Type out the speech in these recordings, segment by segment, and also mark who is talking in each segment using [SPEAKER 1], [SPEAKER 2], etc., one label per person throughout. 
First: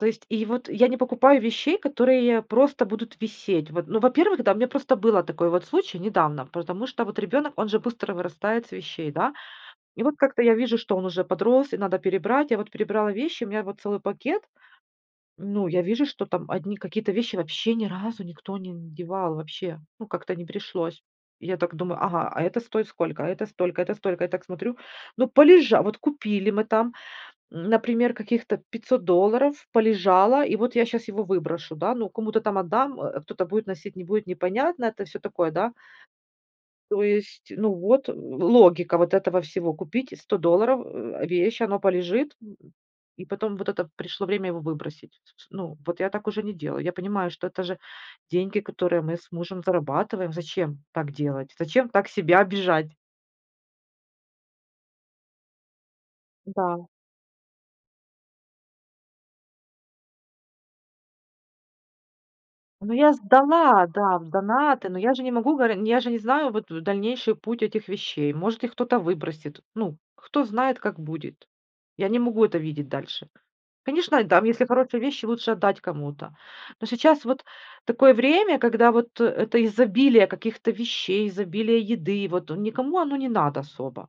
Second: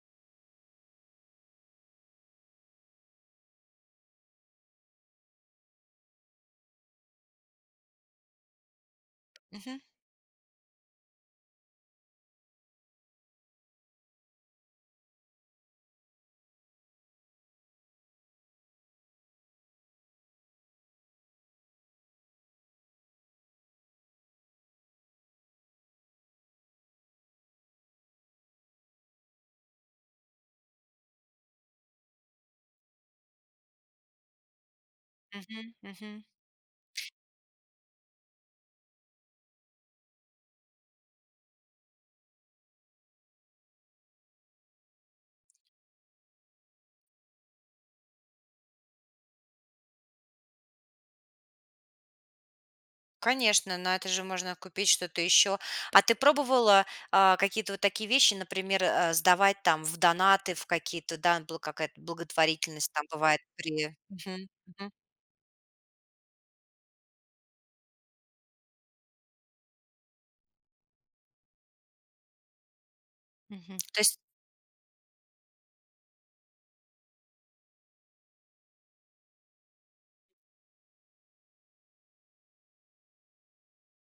[SPEAKER 1] То есть, и вот я не покупаю вещей, которые просто будут висеть. Вот, ну, во-первых, да, у меня просто был такой вот случай недавно, потому что вот ребёнок, он же быстро вырастает с вещей, да.
[SPEAKER 2] Мгм.
[SPEAKER 1] И вот как-то я вижу, что он уже подрос и надо перебрать. Я вот перебрала вещи, у меня вот целый пакет. Ну, я вижу, что там одни какие-то вещи вообще ни разу никто не надевал, вообще, ну, как-то не пришлось. И я так думаю: "Ага, а это стоит сколько, а это столько, это столько". Я так смотрю, ну полежа вот купили мы там, м, например, каких-то 500 долларов полежало, и вот я щас его выброшу, да, ну кому-то там отдам, э, кто-то будет носить, не будет, непонятно, это всё такое, да.
[SPEAKER 2] Мгм, мгм.
[SPEAKER 1] То есть, ну вот логика вот этого всего: купить за 100 долларов, э, вещь, оно полежит, м, и потом вот это пришло время его выбросить с с Ну, вот я так уже не делаю. Я понимаю, что это же деньги, которые мы с мужем зарабатываем. Зачем так делать? Зачем так себя обижать?
[SPEAKER 2] Конечно, на это же можно купить что-то ещё. А ты пробовала,
[SPEAKER 1] Да.
[SPEAKER 2] а, какие-то вот такие вещи, например, э, сдавать там в донаты, в какие-то да н бл какая-то благотворительность
[SPEAKER 1] Ну,
[SPEAKER 2] там
[SPEAKER 1] я
[SPEAKER 2] бывает
[SPEAKER 1] сдала,
[SPEAKER 2] при
[SPEAKER 1] да, в
[SPEAKER 2] мгм
[SPEAKER 1] донаты,
[SPEAKER 2] мгм.
[SPEAKER 1] но я же не могу горе я же не знаю, вот, дальнейший путь этих вещей. Может, их кто-то выбросит. Ну, кто знает, как будет? Я не могу это видеть дальше.
[SPEAKER 2] Мгм, то есть.
[SPEAKER 1] Конечно, там, если хорошие вещи, лучше отдать кому-то. Но сейчас вот такое время, когда вот это изобилие каких-то вещей, изобилие еды, вот никому оно не надо особо.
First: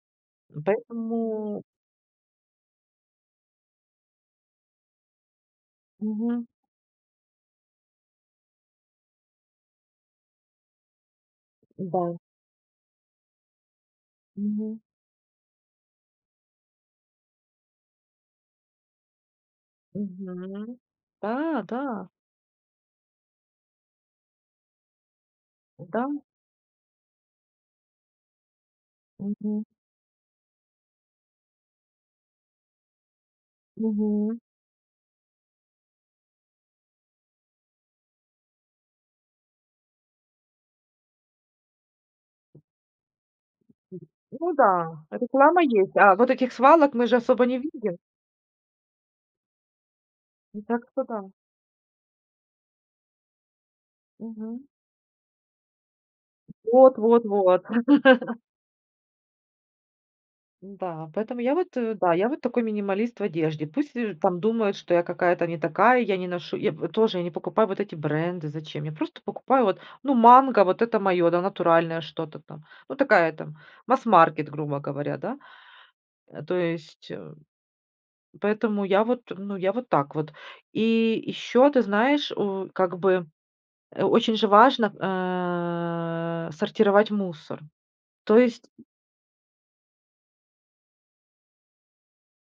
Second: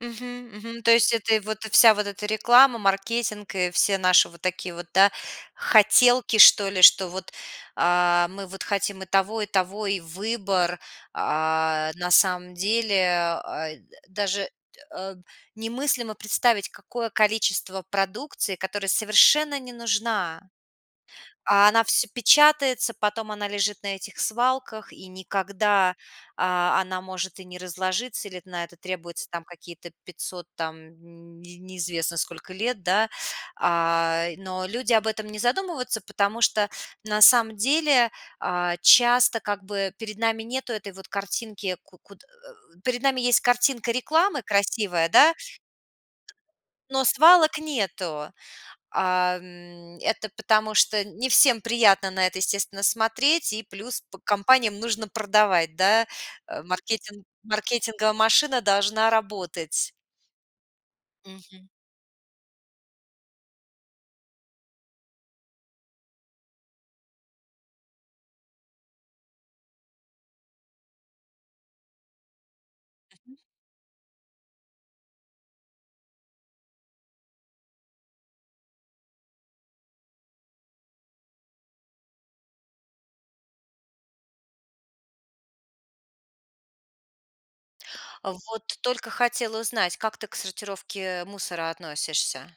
[SPEAKER 2] Мгм,
[SPEAKER 1] М,
[SPEAKER 2] мгм, то есть это и
[SPEAKER 1] поэтому
[SPEAKER 2] вот вся вот эта реклама, маркетинг и все наши вот такие вот, да, хотелки,
[SPEAKER 1] Мгм.
[SPEAKER 2] что ли, что вот, а, мы вот хотим и того, и того, и выбор. А, на
[SPEAKER 1] Да.
[SPEAKER 2] самом деле, а, д э, даже, дэ
[SPEAKER 1] Мгм.
[SPEAKER 2] э, немыслимо представить, какое количество продукции, которая совершенно не нужна.
[SPEAKER 1] Мгм. Да,
[SPEAKER 2] А она всё
[SPEAKER 1] да.
[SPEAKER 2] печатается, потом она лежит на этих свалках, и никогда,
[SPEAKER 1] Да.
[SPEAKER 2] а, она может и не разложиться, или на это требуется там
[SPEAKER 1] Мгм.
[SPEAKER 2] какие-то 500 там нь не неизвестно сколько лет, да. Ай,
[SPEAKER 1] Мгм.
[SPEAKER 2] но люди об этом не задумываются, потому что на самом деле, а, часто как бы перед нами нету этой вот картинки ку куд э перед нами есть картинка рекламы
[SPEAKER 1] Ну да,
[SPEAKER 2] красивая, да.
[SPEAKER 1] реклама есть, да. Вот этих свалок
[SPEAKER 2] Но
[SPEAKER 1] мы же особо
[SPEAKER 2] свалок
[SPEAKER 1] не видим.
[SPEAKER 2] нету. А, м, это потому
[SPEAKER 1] Да,
[SPEAKER 2] что
[SPEAKER 1] кто
[SPEAKER 2] не
[SPEAKER 1] там?
[SPEAKER 2] всем приятно на это, естественно, смотреть, и плюс по
[SPEAKER 1] Мгм.
[SPEAKER 2] компаниям нужно продавать, да, э,
[SPEAKER 1] Вот
[SPEAKER 2] маркетинг,
[SPEAKER 1] вот вот.
[SPEAKER 2] маркетинговая машина должна работать.
[SPEAKER 1] Н-да, поэтому я
[SPEAKER 2] Мгм.
[SPEAKER 1] вот, э, да, я вот такой минималист в одежде. Пусть там думают, что я какая-то не такая, я не ношу Я во тоже я не покупаю вот эти бренды. Зачем? Я просто покупаю вот, ну, "Манго", вот это моё, да, натуральное что-то там. Ну, такая
[SPEAKER 2] Мгм.
[SPEAKER 1] там, масс-маркет, грубо говоря, да. Э, то есть, э, поэтому я вот, ну, я вот так вот. И ещё, ты знаешь, у, как бы, э, очень же важно, э, сортировать мусор.
[SPEAKER 2] А,
[SPEAKER 1] То
[SPEAKER 2] вот
[SPEAKER 1] есть
[SPEAKER 2] только хотела узнать, как ты к сортировке мусора относишься?